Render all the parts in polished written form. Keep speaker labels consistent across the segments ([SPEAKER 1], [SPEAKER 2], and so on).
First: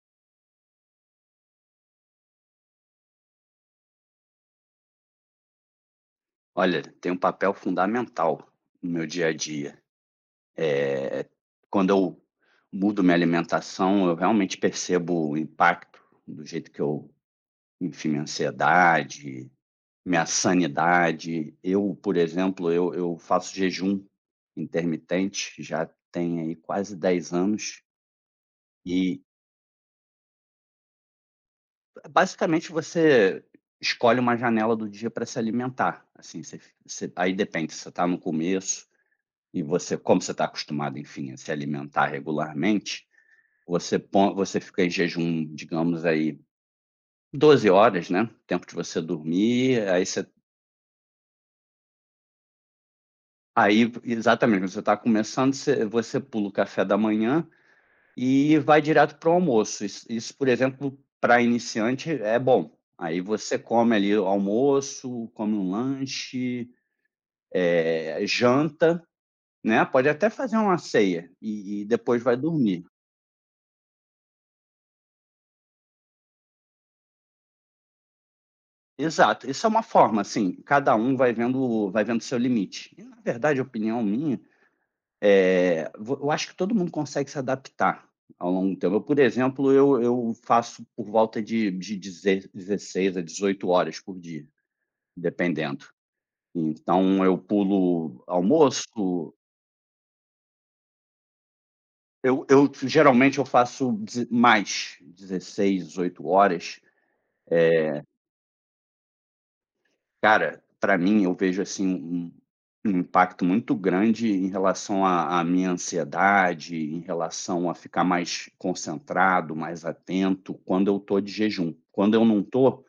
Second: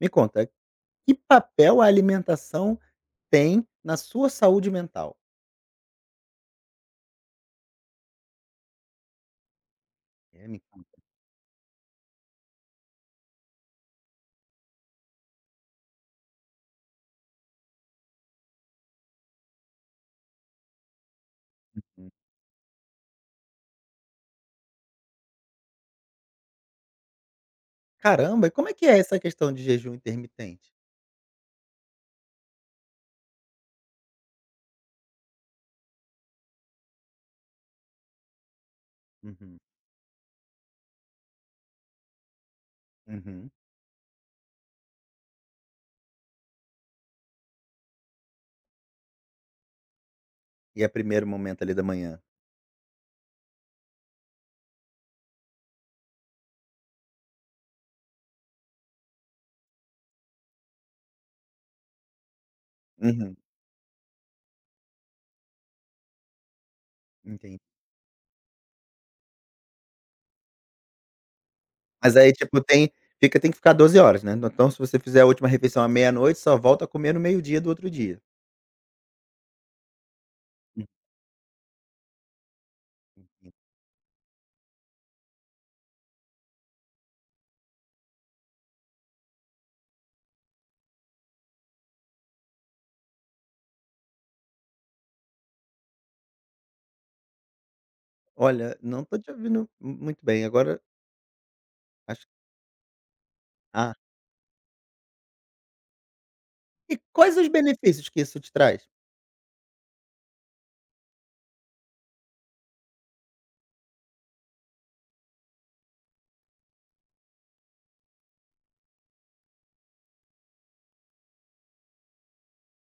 [SPEAKER 1] Me conta, que papel a alimentação tem na sua saúde mental?
[SPEAKER 2] Olha, tem um papel fundamental no meu dia a dia.
[SPEAKER 1] É, me conta.
[SPEAKER 2] Eh, quando eu mudo minha alimentação, eu realmente percebo o impacto do jeito que eu enfim, minha ansiedade, minha sanidade. Eu, por exemplo, eu faço jejum intermitente, já tem aí quase 10 anos,
[SPEAKER 1] Caramba, e como é que é
[SPEAKER 2] e
[SPEAKER 1] essa questão de jejum intermitente?
[SPEAKER 2] basicamente você escolhe uma janela do dia para se alimentar, assim, você aí depende se você está no começo.
[SPEAKER 1] Uhum,
[SPEAKER 2] E você, como você está acostumado, enfim, a se alimentar regularmente,
[SPEAKER 1] uhum.
[SPEAKER 2] você fica em jejum, digamos aí, 12 horas, né, tempo de você dormir, aí você
[SPEAKER 1] E é primeiro momento ali da manhã.
[SPEAKER 2] aí exatamente, quando você está começando, você pula o café da manhã e vai direto para o almoço. Isso, por exemplo, para iniciante é bom. Aí
[SPEAKER 1] Uhum,
[SPEAKER 2] você come ali o almoço, come um lanche,
[SPEAKER 1] entendi.
[SPEAKER 2] janta, né, pode até fazer uma ceia e
[SPEAKER 1] Mas
[SPEAKER 2] depois
[SPEAKER 1] aí,
[SPEAKER 2] vai
[SPEAKER 1] tipo,
[SPEAKER 2] dormir.
[SPEAKER 1] tem fica tem que ficar 12 horas, né. Então se você fizer a última refeição à meia-noite, só volta a comer no meio-dia do outro dia.
[SPEAKER 2] Exato, isso é uma forma, assim,
[SPEAKER 1] Uhum.
[SPEAKER 2] cada um vai vendo o seu limite. E na verdade, a opinião minha, eh, vo eu acho que todo mundo consegue se adaptar ao longo do tempo. Eu, por exemplo, eu faço por volta de deze 16 a 18 horas por dia, dependendo. Então eu pulo
[SPEAKER 1] Olha,
[SPEAKER 2] almoço,
[SPEAKER 1] não tô te ouvindo mu muito bem, agora acho
[SPEAKER 2] eu geralmente eu faço
[SPEAKER 1] ah,
[SPEAKER 2] 16, 18 horas.
[SPEAKER 1] e quais os benefícios que isso te traz?
[SPEAKER 2] Cara, para mim eu vejo, assim, um impacto muito grande em relação à minha ansiedade, em relação a ficar mais concentrado, mais atento, quando eu estou de jejum. Quando eu não estou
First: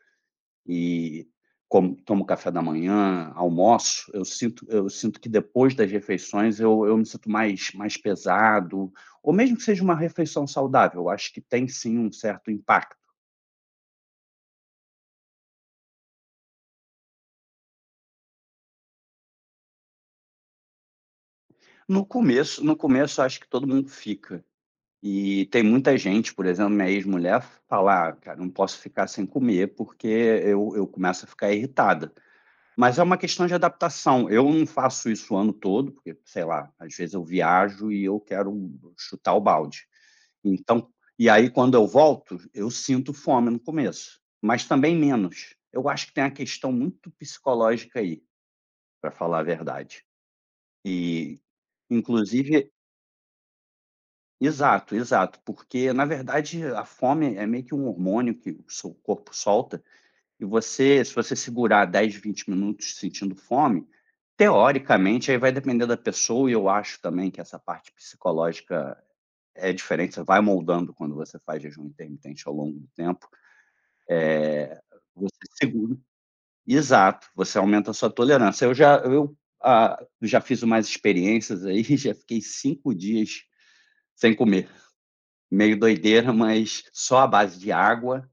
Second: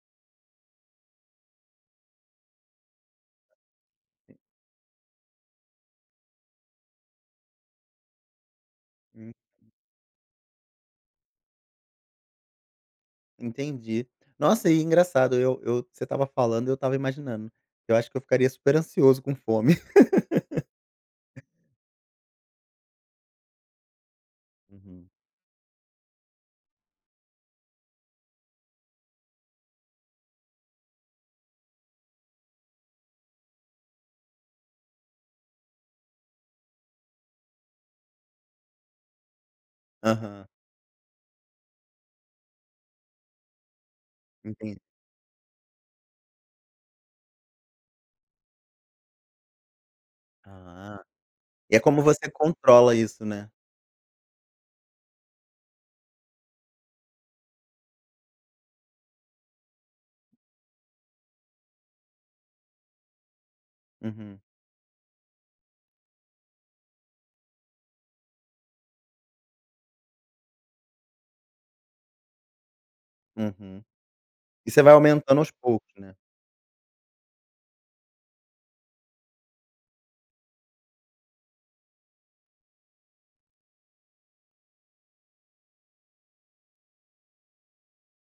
[SPEAKER 2] e como tomo café da manhã, almoço, eu sinto que depois das refeições eu me sinto mais pesado, ou mesmo que seja uma refeição saudável, eu acho que tem sim um certo impacto.
[SPEAKER 1] Entendi. Nossa, e engraçado, eu você estava falando e eu estava imaginando. Eu acho que eu ficaria super ansioso com fome.
[SPEAKER 2] No começo eu acho que todo mundo fica.
[SPEAKER 1] Uhum.
[SPEAKER 2] E tem muita gente, por exemplo, minha ex-mulher fala: "Ah, cara, não posso ficar sem comer porque eu começo a ficar irritada". Mas é uma questão de adaptação. Eu não faço isso o ano todo, porque, sei lá, às vezes eu viajo e eu quero chutar o balde.
[SPEAKER 1] Aham,
[SPEAKER 2] Então e aí quando eu volto, eu sinto fome no começo, mas
[SPEAKER 1] entendi.
[SPEAKER 2] também menos. Eu acho que tem uma questão muito psicológica aí, para falar a verdade.
[SPEAKER 1] Ah,
[SPEAKER 2] E,
[SPEAKER 1] e é como você
[SPEAKER 2] inclusive.
[SPEAKER 1] controla isso, né.
[SPEAKER 2] Exato, exato, porque na verdade a fome é meio que um hormônio que o seu corpo solta e você, se você segurar 10, 20 minutos sentindo fome,
[SPEAKER 1] Uhum,
[SPEAKER 2] teoricamente, aí vai depender da pessoa e eu acho também que essa parte psicológica é diferente, você vai moldando quando você faz jejum intermitente ao longo do tempo,
[SPEAKER 1] uhum. E você vai
[SPEAKER 2] você
[SPEAKER 1] aumentando aos poucos,
[SPEAKER 2] segura,
[SPEAKER 1] né.
[SPEAKER 2] exato, você aumenta a sua tolerância. Eu já fiz umas experiências aí, já fiquei 5 dias sem comer. Meio doideira, mas só à base de água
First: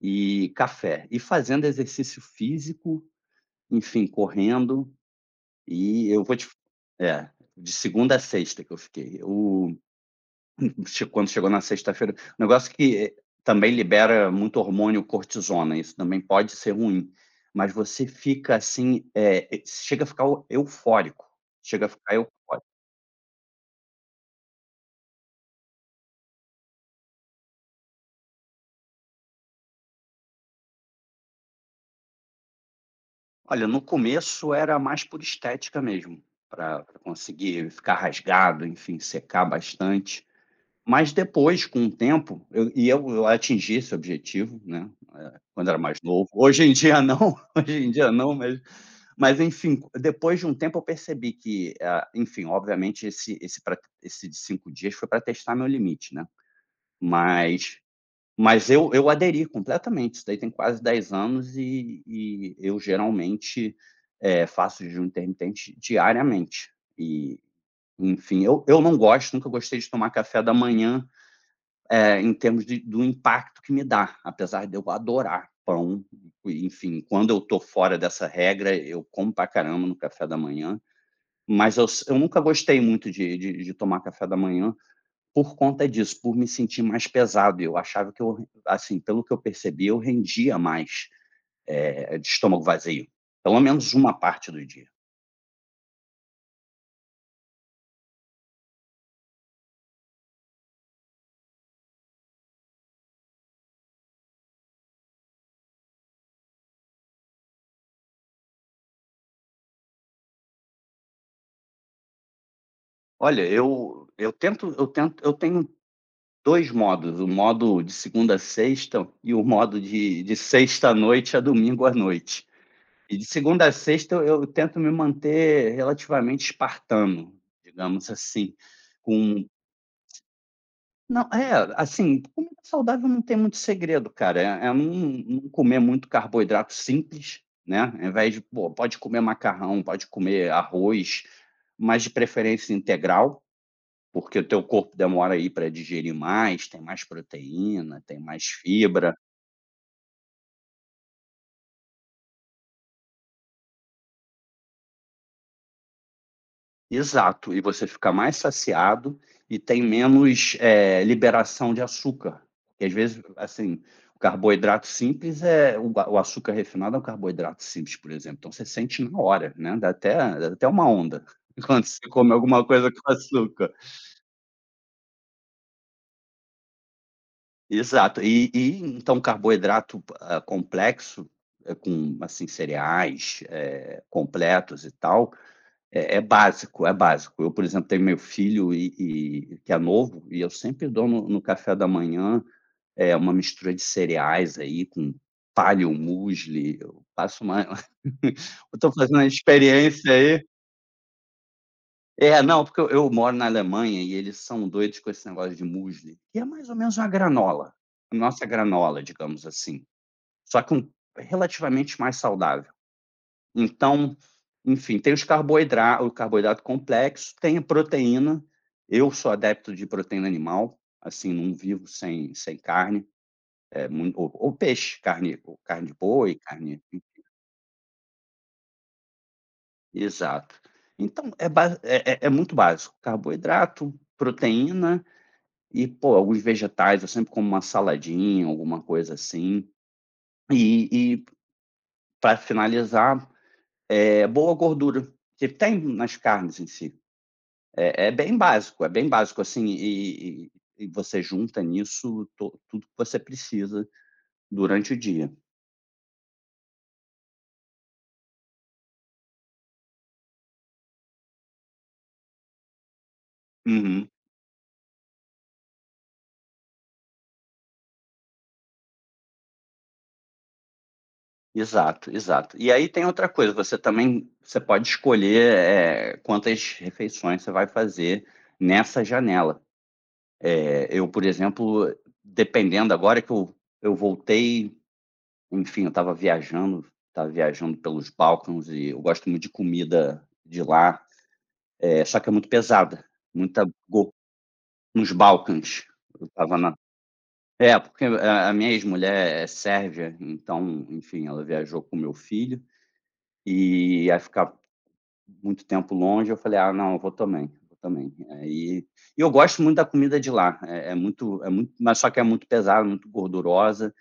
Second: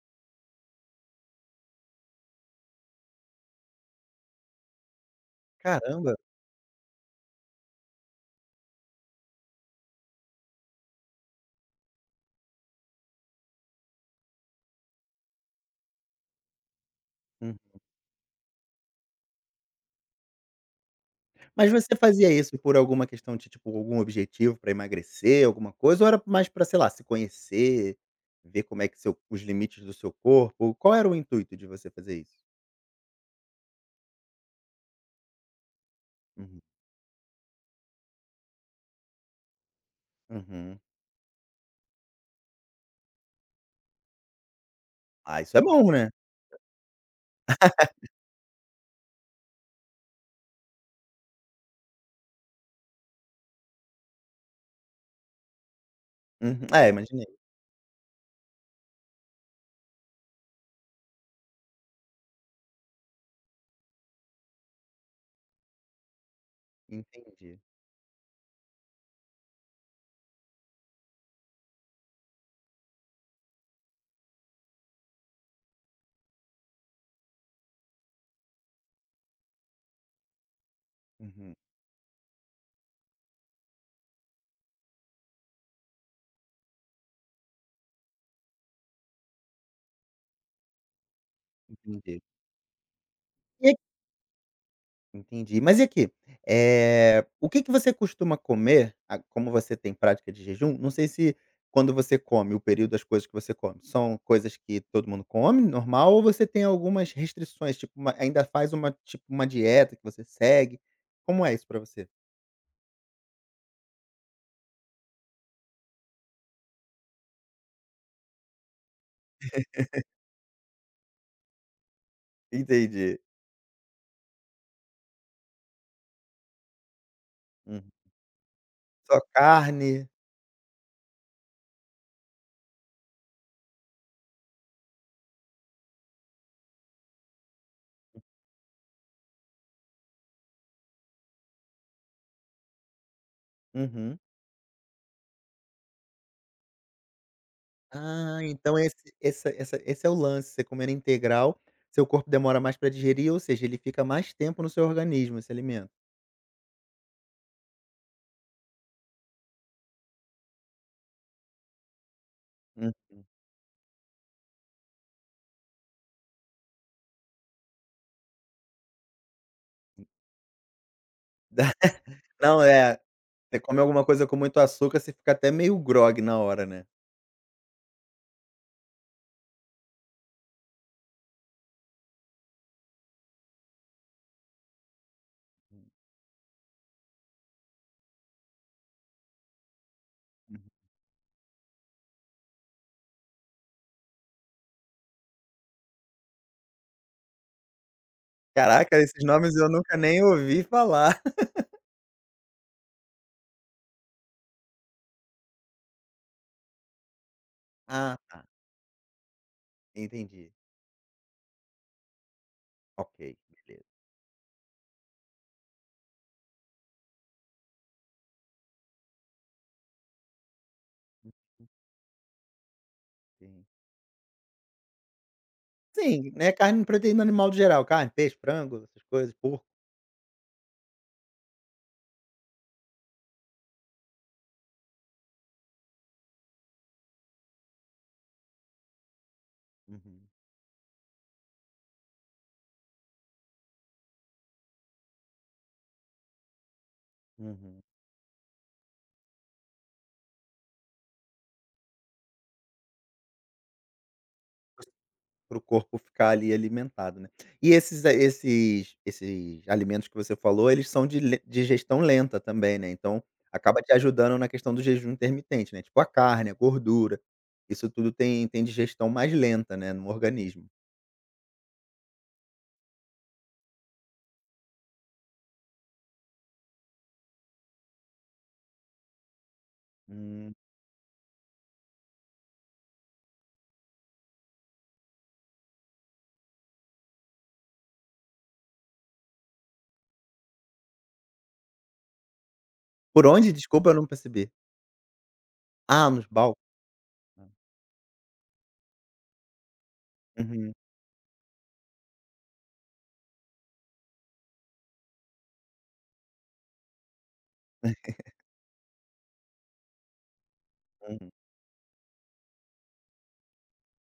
[SPEAKER 2] e café. E fazendo exercício físico, enfim, correndo. E
[SPEAKER 1] Caramba!
[SPEAKER 2] eu vou te. É, de segunda a sexta que eu fiquei. O, quando chegou na sexta-feira, um negócio que também libera muito hormônio cortisona, isso também pode ser ruim.
[SPEAKER 1] Uhum.
[SPEAKER 2] Mas você fica assim, é, chega a ficar eufórico.
[SPEAKER 1] Mas
[SPEAKER 2] Chega a
[SPEAKER 1] você
[SPEAKER 2] ficar
[SPEAKER 1] fazia isso
[SPEAKER 2] eufórico.
[SPEAKER 1] por alguma questão de, tipo, algum objetivo pra emagrecer, alguma coisa, ou era mais pra, sei lá, se conhecer, ver como é que seu os limites do seu corpo? Qual era o intuito de você fazer isso?
[SPEAKER 2] Olha, no começo era mais por estética mesmo,
[SPEAKER 1] Uhum,
[SPEAKER 2] para conseguir ficar rasgado, enfim, secar bastante.
[SPEAKER 1] uhum.
[SPEAKER 2] Mas depois, com o tempo, eu e eu eu atingi esse objetivo, né,
[SPEAKER 1] Ah, isso é
[SPEAKER 2] quando era
[SPEAKER 1] bom,
[SPEAKER 2] mais
[SPEAKER 1] né?
[SPEAKER 2] novo. Hoje em dia não, hoje em dia não, mas enfim, depois de um tempo eu percebi que, ah, enfim, obviamente esse de 5 dias foi para testar meu limite, né.
[SPEAKER 1] Uhum. Ah, é, imaginei.
[SPEAKER 2] Mas mas eu aderi completamente, isso daí tem quase 10 anos e eu geralmente, faço jejum intermitente diariamente. E,
[SPEAKER 1] Entendi.
[SPEAKER 2] enfim, eu não gosto, nunca gostei de tomar café da manhã, em termos de do impacto que me dá, apesar de eu adorar pão. E, enfim, quando eu estou fora dessa regra, eu como pra caramba no café da manhã,
[SPEAKER 1] Uhum.
[SPEAKER 2] mas eu nunca gostei muito de tomar café da manhã. Por conta disso, por me sentir mais pesado, eu achava que eu assim, pelo que eu percebi, eu rendia mais,
[SPEAKER 1] Entendi.
[SPEAKER 2] de estômago vazio, pelo
[SPEAKER 1] E a
[SPEAKER 2] menos uma parte do dia.
[SPEAKER 1] Entendi. Mas e aqui, o que que você costuma comer a como você tem prática de jejum, não sei se quando você come, o período das coisas que você come, são coisas que todo mundo come, normal, ou você tem algumas restrições, tipo uma ainda faz uma tipo uma dieta que você segue? Como é isso pra você?
[SPEAKER 2] Olha, eu tenho 2 modos, o modo de segunda a sexta e o modo de sexta à noite a domingo à noite. E
[SPEAKER 1] Entendi.
[SPEAKER 2] de segunda a sexta eu tento me manter relativamente espartano,
[SPEAKER 1] Uhum.
[SPEAKER 2] digamos assim,
[SPEAKER 1] Só
[SPEAKER 2] com.
[SPEAKER 1] carne?
[SPEAKER 2] Não, é, assim, comida saudável não tem muito segredo, cara. É não comer muito carboidrato simples, né, ao invés de pô, pode comer macarrão, pode comer arroz, mas de preferência integral,
[SPEAKER 1] Uhum.
[SPEAKER 2] porque o teu corpo demora aí para digerir mais, tem mais proteína, tem
[SPEAKER 1] Ah,
[SPEAKER 2] mais
[SPEAKER 1] então esse
[SPEAKER 2] fibra.
[SPEAKER 1] essa essa esse é o lance, você comendo integral, seu corpo demora mais para digerir, ou seja, ele fica mais tempo no seu organismo, esse alimento.
[SPEAKER 2] Exato, e você fica mais saciado e tem menos, liberação de açúcar, e às
[SPEAKER 1] Hum,
[SPEAKER 2] vezes, assim, o carboidrato simples é o açúcar refinado é um carboidrato simples, por exemplo, então você sente na hora, né, dá até uma onda quando você come
[SPEAKER 1] não,
[SPEAKER 2] alguma coisa
[SPEAKER 1] é,
[SPEAKER 2] com
[SPEAKER 1] você
[SPEAKER 2] açúcar.
[SPEAKER 1] come alguma coisa com muito açúcar, você fica até meio grogue na hora, né.
[SPEAKER 2] Exato, e então carboidrato, complexo, com, assim, cereais, completos e tal. É básico, é básico. Eu, por exemplo, tenho meu filho e que é novo, e eu
[SPEAKER 1] Uhum.
[SPEAKER 2] sempre dou no café da manhã, é uma mistura de cereais aí com paleo, musli, eu faço uma eu tô
[SPEAKER 1] Caraca,
[SPEAKER 2] fazendo
[SPEAKER 1] esses
[SPEAKER 2] uma
[SPEAKER 1] nomes eu nunca
[SPEAKER 2] experiência
[SPEAKER 1] nem
[SPEAKER 2] aí
[SPEAKER 1] ouvi falar.
[SPEAKER 2] é, não, porque eu moro na Alemanha e eles são doidos com esse negócio de musli, que é mais ou menos uma granola, a
[SPEAKER 1] Ah,
[SPEAKER 2] nossa
[SPEAKER 1] tá,
[SPEAKER 2] granola, digamos assim,
[SPEAKER 1] entendi.
[SPEAKER 2] só que um relativamente mais saudável.
[SPEAKER 1] Ok, beleza.
[SPEAKER 2] Então, enfim, tem os carboidratos o carboidrato complexo, tem a proteína. Eu sou adepto de proteína animal, assim, não vivo sem carne,
[SPEAKER 1] Sim.
[SPEAKER 2] eh, mui ou peixe, carne ou carne de
[SPEAKER 1] Sim,
[SPEAKER 2] boi,
[SPEAKER 1] né,
[SPEAKER 2] carne,
[SPEAKER 1] carne, proteína animal de geral, carne, peixe, frango, essas coisas, porco.
[SPEAKER 2] exato. Então é basi é é é muito básico, carboidrato, proteína e, pô, alguns vegetais, eu sempre como uma saladinha, alguma coisa assim.
[SPEAKER 1] Uhum,
[SPEAKER 2] E e pra finalizar, é boa gordura, que tem nas carnes em si.
[SPEAKER 1] uhum.
[SPEAKER 2] É bem básico, é bem básico, assim, e você junta nisso to tudo que você precisa durante o dia.
[SPEAKER 1] Para o corpo ficar ali alimentado, né. E esses eh, esses esses alimentos que você falou, eles são de le digestão lenta também, né, então acaba te
[SPEAKER 2] Uhum.
[SPEAKER 1] ajudando na questão do jejum intermitente, né, tipo a carne, a gordura, isso tudo tem digestão mais lenta, né, no organismo.
[SPEAKER 2] Exato, exato. E aí tem outra coisa, você pode escolher, quantas refeições você vai fazer nessa janela.
[SPEAKER 1] Hum.
[SPEAKER 2] Eu, por exemplo, dependendo agora que eu voltei, enfim, eu estava viajando pelos Balcãs e eu gosto muito de comida de lá, só que é muito pesada,
[SPEAKER 1] Por onde?
[SPEAKER 2] muita
[SPEAKER 1] Desculpa, eu não percebi.
[SPEAKER 2] Nos Balcãs,
[SPEAKER 1] Ah,
[SPEAKER 2] eu
[SPEAKER 1] nos bal
[SPEAKER 2] estava na
[SPEAKER 1] ah,
[SPEAKER 2] é, porque a minha ex-mulher é sérvia,
[SPEAKER 1] uhum,
[SPEAKER 2] então, enfim, ela viajou com meu filho, e ia ficar muito tempo longe, eu falei: "Ah, não, eu vou também, vou também". Aí e eu gosto muito da comida de lá, é é
[SPEAKER 1] uhum,
[SPEAKER 2] muito é muito mas só que é muito pesada, muito gordurosa,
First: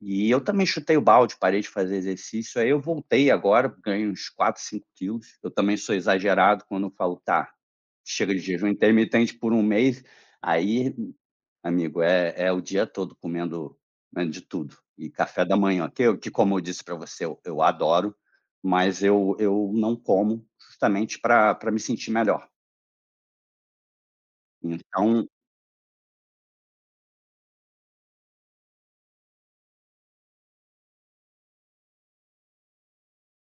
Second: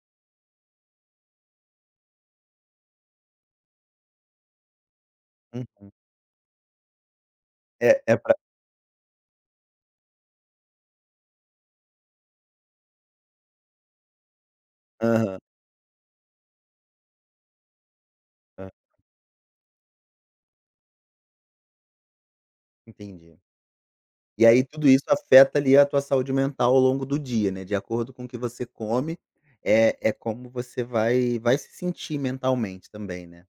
[SPEAKER 2] e eu também chutei o balde, parei de fazer exercício, aí eu voltei agora, ganhei uns 4 5 quilos, eu também
[SPEAKER 1] uhum.
[SPEAKER 2] sou exagerado quando eu falo: "Tá,
[SPEAKER 1] É é
[SPEAKER 2] chega
[SPEAKER 1] pra
[SPEAKER 2] de jejum intermitente por um mês". Aí Amigo, é o dia todo comendo, né, de tudo. E
[SPEAKER 1] aham,
[SPEAKER 2] café da manhã, que como eu disse para você, eu adoro,
[SPEAKER 1] hã,
[SPEAKER 2] mas eu não como justamente para pra me sentir melhor.
[SPEAKER 1] entendi. E aí tudo isso
[SPEAKER 2] Então
[SPEAKER 1] afeta ali a tua saúde mental ao longo do dia, né, de acordo com o que você come, é é como você vai se sentir mentalmente também, né.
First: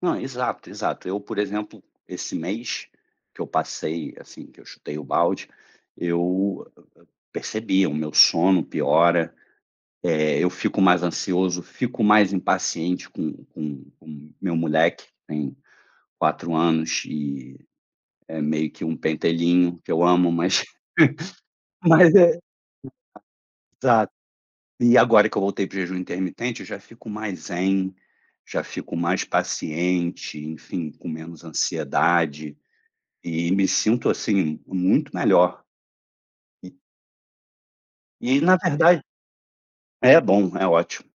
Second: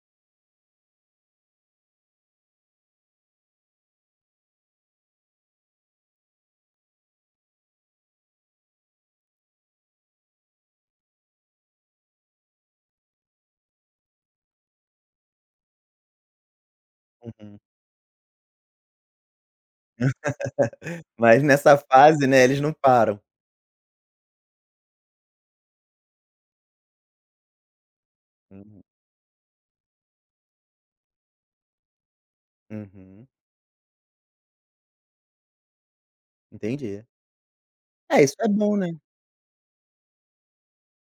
[SPEAKER 2] não, exato, exato. Eu, por exemplo, esse mês que eu passei, assim, que eu chutei o balde, eu percebi, o meu sono piora, eu fico mais ansioso, fico mais impaciente com meu moleque, que tem 4 anos, e
[SPEAKER 1] Uhum.
[SPEAKER 2] é meio que um pentelinho, que eu amo, mas
[SPEAKER 1] Mas nessa
[SPEAKER 2] mas
[SPEAKER 1] fase,
[SPEAKER 2] é,
[SPEAKER 1] né, eles não param.
[SPEAKER 2] exato. E agora que eu voltei para jejum intermitente, eu já fico mais zen, já
[SPEAKER 1] Uhum,
[SPEAKER 2] fico mais paciente, enfim, com menos ansiedade,
[SPEAKER 1] uhum,
[SPEAKER 2] e me sinto, assim, muito melhor. E
[SPEAKER 1] entendi. É, isso é
[SPEAKER 2] na
[SPEAKER 1] bom, né.
[SPEAKER 2] verdade é bom, é ótimo,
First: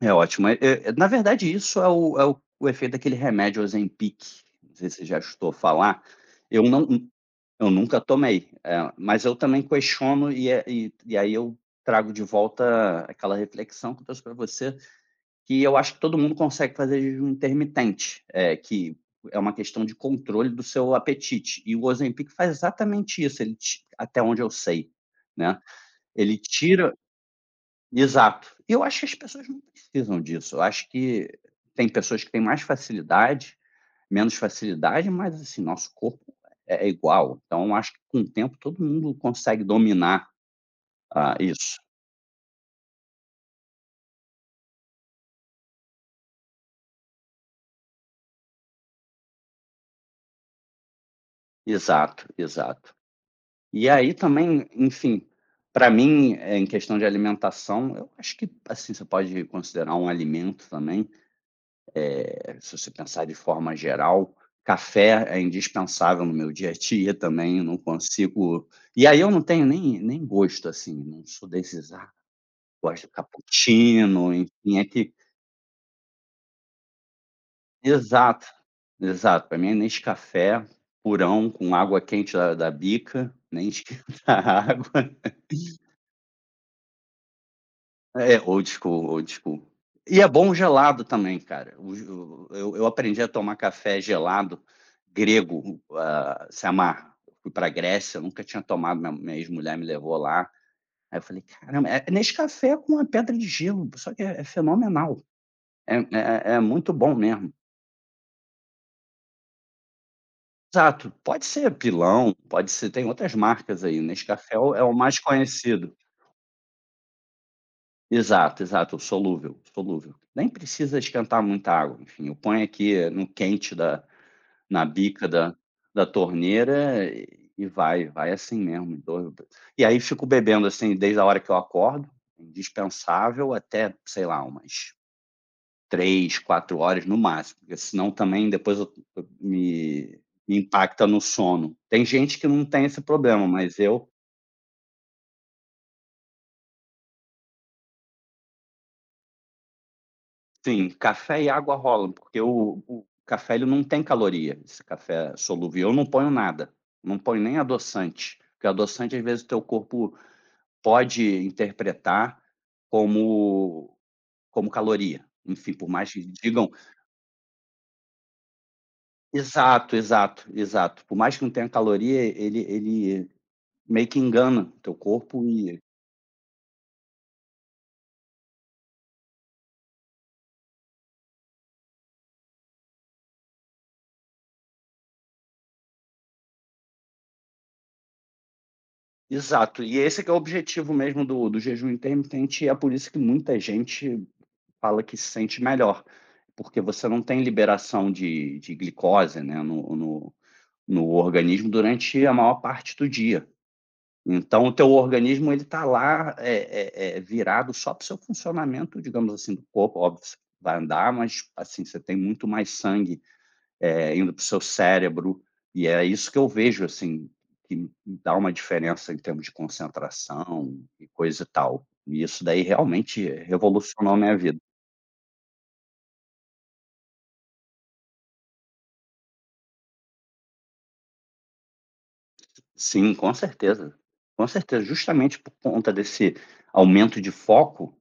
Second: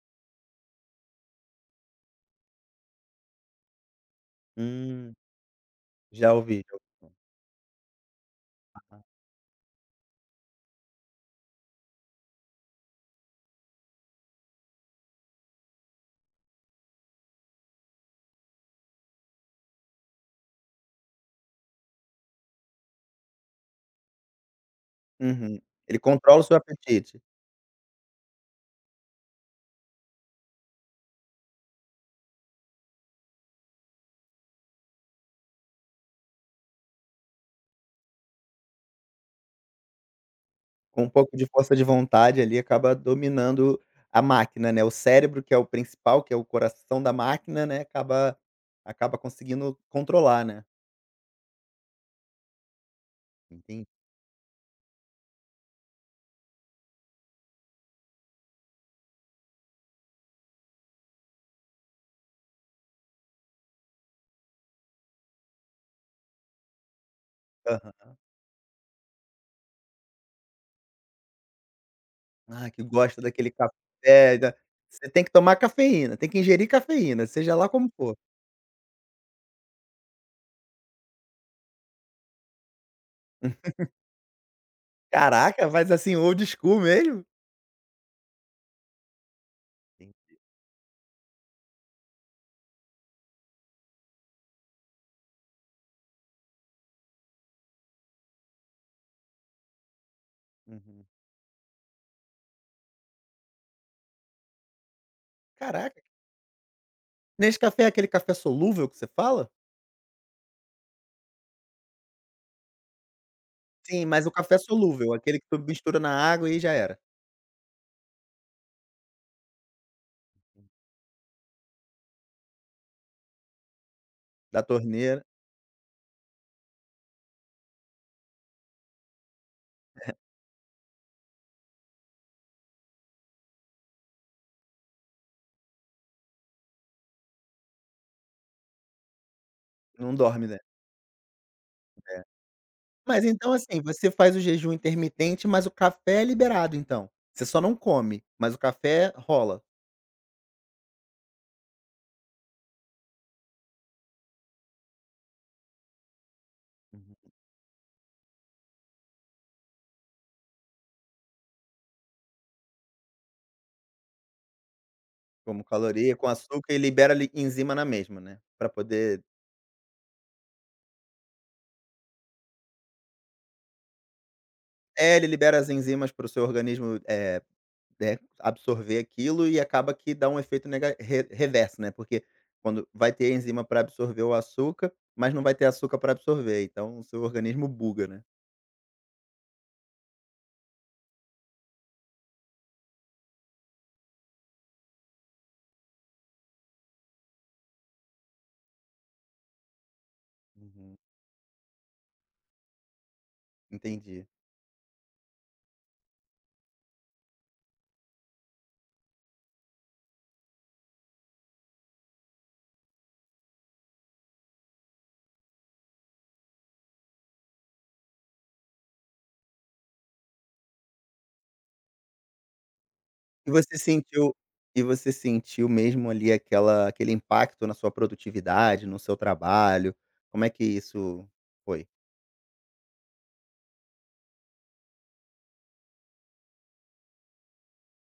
[SPEAKER 2] é ótimo. É na verdade isso é o efeito daquele remédio Ozempic, não sei se você
[SPEAKER 1] Hum,
[SPEAKER 2] já escutou falar.
[SPEAKER 1] já
[SPEAKER 2] Eu
[SPEAKER 1] ouvi, já
[SPEAKER 2] não
[SPEAKER 1] ouvi.
[SPEAKER 2] Eu nunca tomei, mas eu também questiono e aí eu trago de volta aquela reflexão que eu trouxe para você, que eu acho que todo mundo consegue fazer jejum intermitente, que é uma questão de controle do seu apetite, e o Ozempic faz exatamente isso, ele ti até onde eu sei, né,
[SPEAKER 1] Uhum. Ele
[SPEAKER 2] ele
[SPEAKER 1] controla o seu
[SPEAKER 2] tira,
[SPEAKER 1] apetite.
[SPEAKER 2] exato. E eu acho que as pessoas não precisam disso, eu acho que tem pessoas que têm mais facilidade menos facilidade, mas assim, nosso corpo é igual. Então acho que com o tempo todo mundo consegue dominar,
[SPEAKER 1] Com um
[SPEAKER 2] ah,
[SPEAKER 1] pouco de força
[SPEAKER 2] isso.
[SPEAKER 1] de vontade ali, acaba dominando a máquina, né, o cérebro que é o principal, que é o coração da máquina, né, acaba conseguindo controlar, né.
[SPEAKER 2] Exato, exato.
[SPEAKER 1] Entendi.
[SPEAKER 2] E aí também, enfim, para mim, em questão de alimentação, eu acho que, assim, você pode considerar um alimento também, se você pensar de forma geral, café é indispensável no meu dia a dia também, eu não
[SPEAKER 1] Aham.
[SPEAKER 2] consigo e aí eu não tenho nem gosto, assim, não sou desses: "Ah,
[SPEAKER 1] Ah, que
[SPEAKER 2] gosto de
[SPEAKER 1] gosta daquele café,
[SPEAKER 2] cappuccino",
[SPEAKER 1] é, da
[SPEAKER 2] enfim, é
[SPEAKER 1] você
[SPEAKER 2] que.
[SPEAKER 1] tem que tomar cafeína, tem que ingerir cafeína, seja lá como for.
[SPEAKER 2] Exato, exato. Para mim é Nescafé purão com água quente da bica, nem esquenta a água.
[SPEAKER 1] Caraca, mas assim, old school mesmo?
[SPEAKER 2] É, old school, old school.
[SPEAKER 1] Sim.
[SPEAKER 2] E é bom gelado também, cara. O eu aprendi a tomar café gelado grego, ah, se amar. Eu fui para Grécia, eu nunca tinha tomado, minha ex-mulher me levou lá.
[SPEAKER 1] Uhum.
[SPEAKER 2] Aí eu falei: "Caramba, é Nescafé com a pedra de gelo, só que é fenomenal, é
[SPEAKER 1] Caraca.
[SPEAKER 2] é é muito bom mesmo".
[SPEAKER 1] Nescafé é aquele café solúvel que você fala?
[SPEAKER 2] Exato, pode ser Pilão, pode ser tem outras marcas aí,
[SPEAKER 1] Sim, mas o
[SPEAKER 2] Nescafé é
[SPEAKER 1] café
[SPEAKER 2] o é o
[SPEAKER 1] solúvel,
[SPEAKER 2] mais
[SPEAKER 1] aquele que tu
[SPEAKER 2] conhecido.
[SPEAKER 1] mistura na água e já era,
[SPEAKER 2] Exato, exato, o solúvel, solúvel. Nem precisa esquentar muita água, enfim, eu ponho aqui no quente da
[SPEAKER 1] da
[SPEAKER 2] na
[SPEAKER 1] torneira,
[SPEAKER 2] bica da torneira e vai assim mesmo, e aí fico bebendo, assim, desde a hora que eu acordo, indispensável, até, sei lá, umas 3, 4 horas no máximo, porque senão também depois eu
[SPEAKER 1] não
[SPEAKER 2] me
[SPEAKER 1] dorme,
[SPEAKER 2] me
[SPEAKER 1] né?
[SPEAKER 2] impacta no sono. Tem
[SPEAKER 1] É.
[SPEAKER 2] gente que não tem esse
[SPEAKER 1] Mas
[SPEAKER 2] problema,
[SPEAKER 1] então,
[SPEAKER 2] mas
[SPEAKER 1] assim,
[SPEAKER 2] eu
[SPEAKER 1] você faz o jejum intermitente, mas o café é liberado então? Você só não come, mas o café rola?
[SPEAKER 2] sim, café e água rolam, porque o café ele não tem caloria, esse café solúvel, eu não ponho nada, não
[SPEAKER 1] Uhum.
[SPEAKER 2] ponho nem adoçante, porque adoçante às vezes o teu corpo pode interpretar como como caloria,
[SPEAKER 1] Como
[SPEAKER 2] enfim, por mais
[SPEAKER 1] caloria,
[SPEAKER 2] que
[SPEAKER 1] com
[SPEAKER 2] digam,
[SPEAKER 1] açúcar e libera ali enzima na mesma, né, pra poder
[SPEAKER 2] exato, exato, exato, por mais que não tenha caloria ele meio que engana teu
[SPEAKER 1] é, ele
[SPEAKER 2] corpo
[SPEAKER 1] libera as
[SPEAKER 2] e,
[SPEAKER 1] enzimas para o seu organismo, é né, absorver aquilo e acaba que dá um efeito nega re reverso, né, porque quando vai ter enzima para absorver o açúcar, mas não vai ter açúcar para absorver, então o seu organismo buga, né.
[SPEAKER 2] exato, e esse que é o objetivo mesmo do jejum intermitente, e é por isso que muita gente fala que se sente melhor, porque você não tem liberação de glicose, né, no no
[SPEAKER 1] Uhum.
[SPEAKER 2] no organismo durante a maior parte do dia.
[SPEAKER 1] Entendi.
[SPEAKER 2] Então o teu organismo ele tá lá, virado só para o seu funcionamento, digamos assim, do corpo, óbvio, você vai andar, mas, assim, você tem muito mais sangue, é, indo para o seu cérebro, e é isso que eu vejo, assim, que dá uma diferença em termos de concentração e coisa e tal. E isso daí realmente
[SPEAKER 1] E você
[SPEAKER 2] revolucionou a
[SPEAKER 1] sentiu
[SPEAKER 2] minha vida.
[SPEAKER 1] e você sentiu mesmo ali aquela aquele impacto na sua produtividade, no seu trabalho? Como é que isso foi?
[SPEAKER 2] Sim, com certeza. Com certeza. Justamente por conta desse aumento de foco,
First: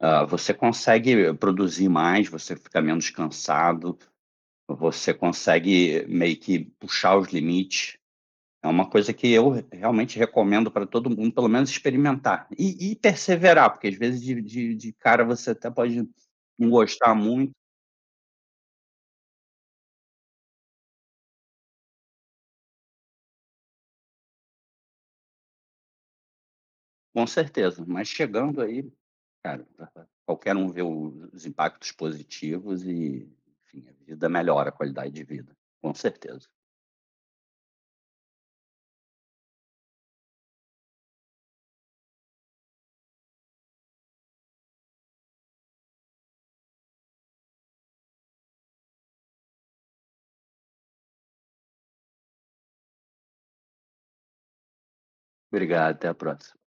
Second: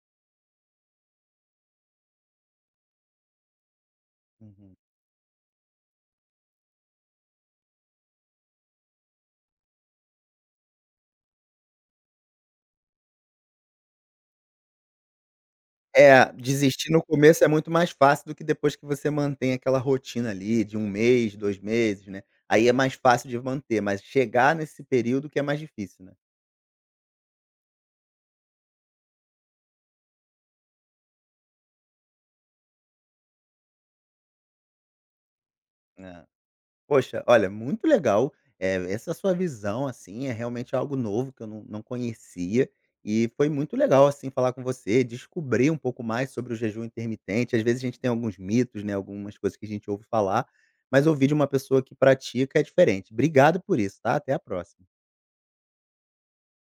[SPEAKER 2] ah, você consegue produzir mais, você fica menos cansado,
[SPEAKER 1] Uhum.
[SPEAKER 2] você consegue meio que puxar os limites. É uma coisa que eu re realmente recomendo para todo mundo, pelo menos experimentar e perseverar, porque às vezes de cara você até pode
[SPEAKER 1] É,
[SPEAKER 2] não
[SPEAKER 1] desistir no
[SPEAKER 2] gostar
[SPEAKER 1] começo é
[SPEAKER 2] muito,
[SPEAKER 1] muito mais fácil do que depois que você mantém aquela rotina ali de 1 mês, 2 meses, né. Aí é mais fácil de manter, mas chegar nesse período que é mais difícil,
[SPEAKER 2] com certeza, mas chegando aí, cara, qualquer um vê o os impactos positivos e, enfim, a vida melhora, a qualidade de vida, com
[SPEAKER 1] né.
[SPEAKER 2] certeza.
[SPEAKER 1] Poxa, olha, muito legal, essa sua visão, assim, é realmente algo novo que eu não conhecia, e foi muito legal, assim, falar com você, descobrir um pouco mais sobre o jejum intermitente. Às vezes a gente tem alguns mitos, né, algumas coisas que a gente ouve falar, mas ouvir de uma pessoa que pratica é diferente. Obrigado por isso, tá? Até a próxima.
[SPEAKER 2] Obrigado, até a próxima.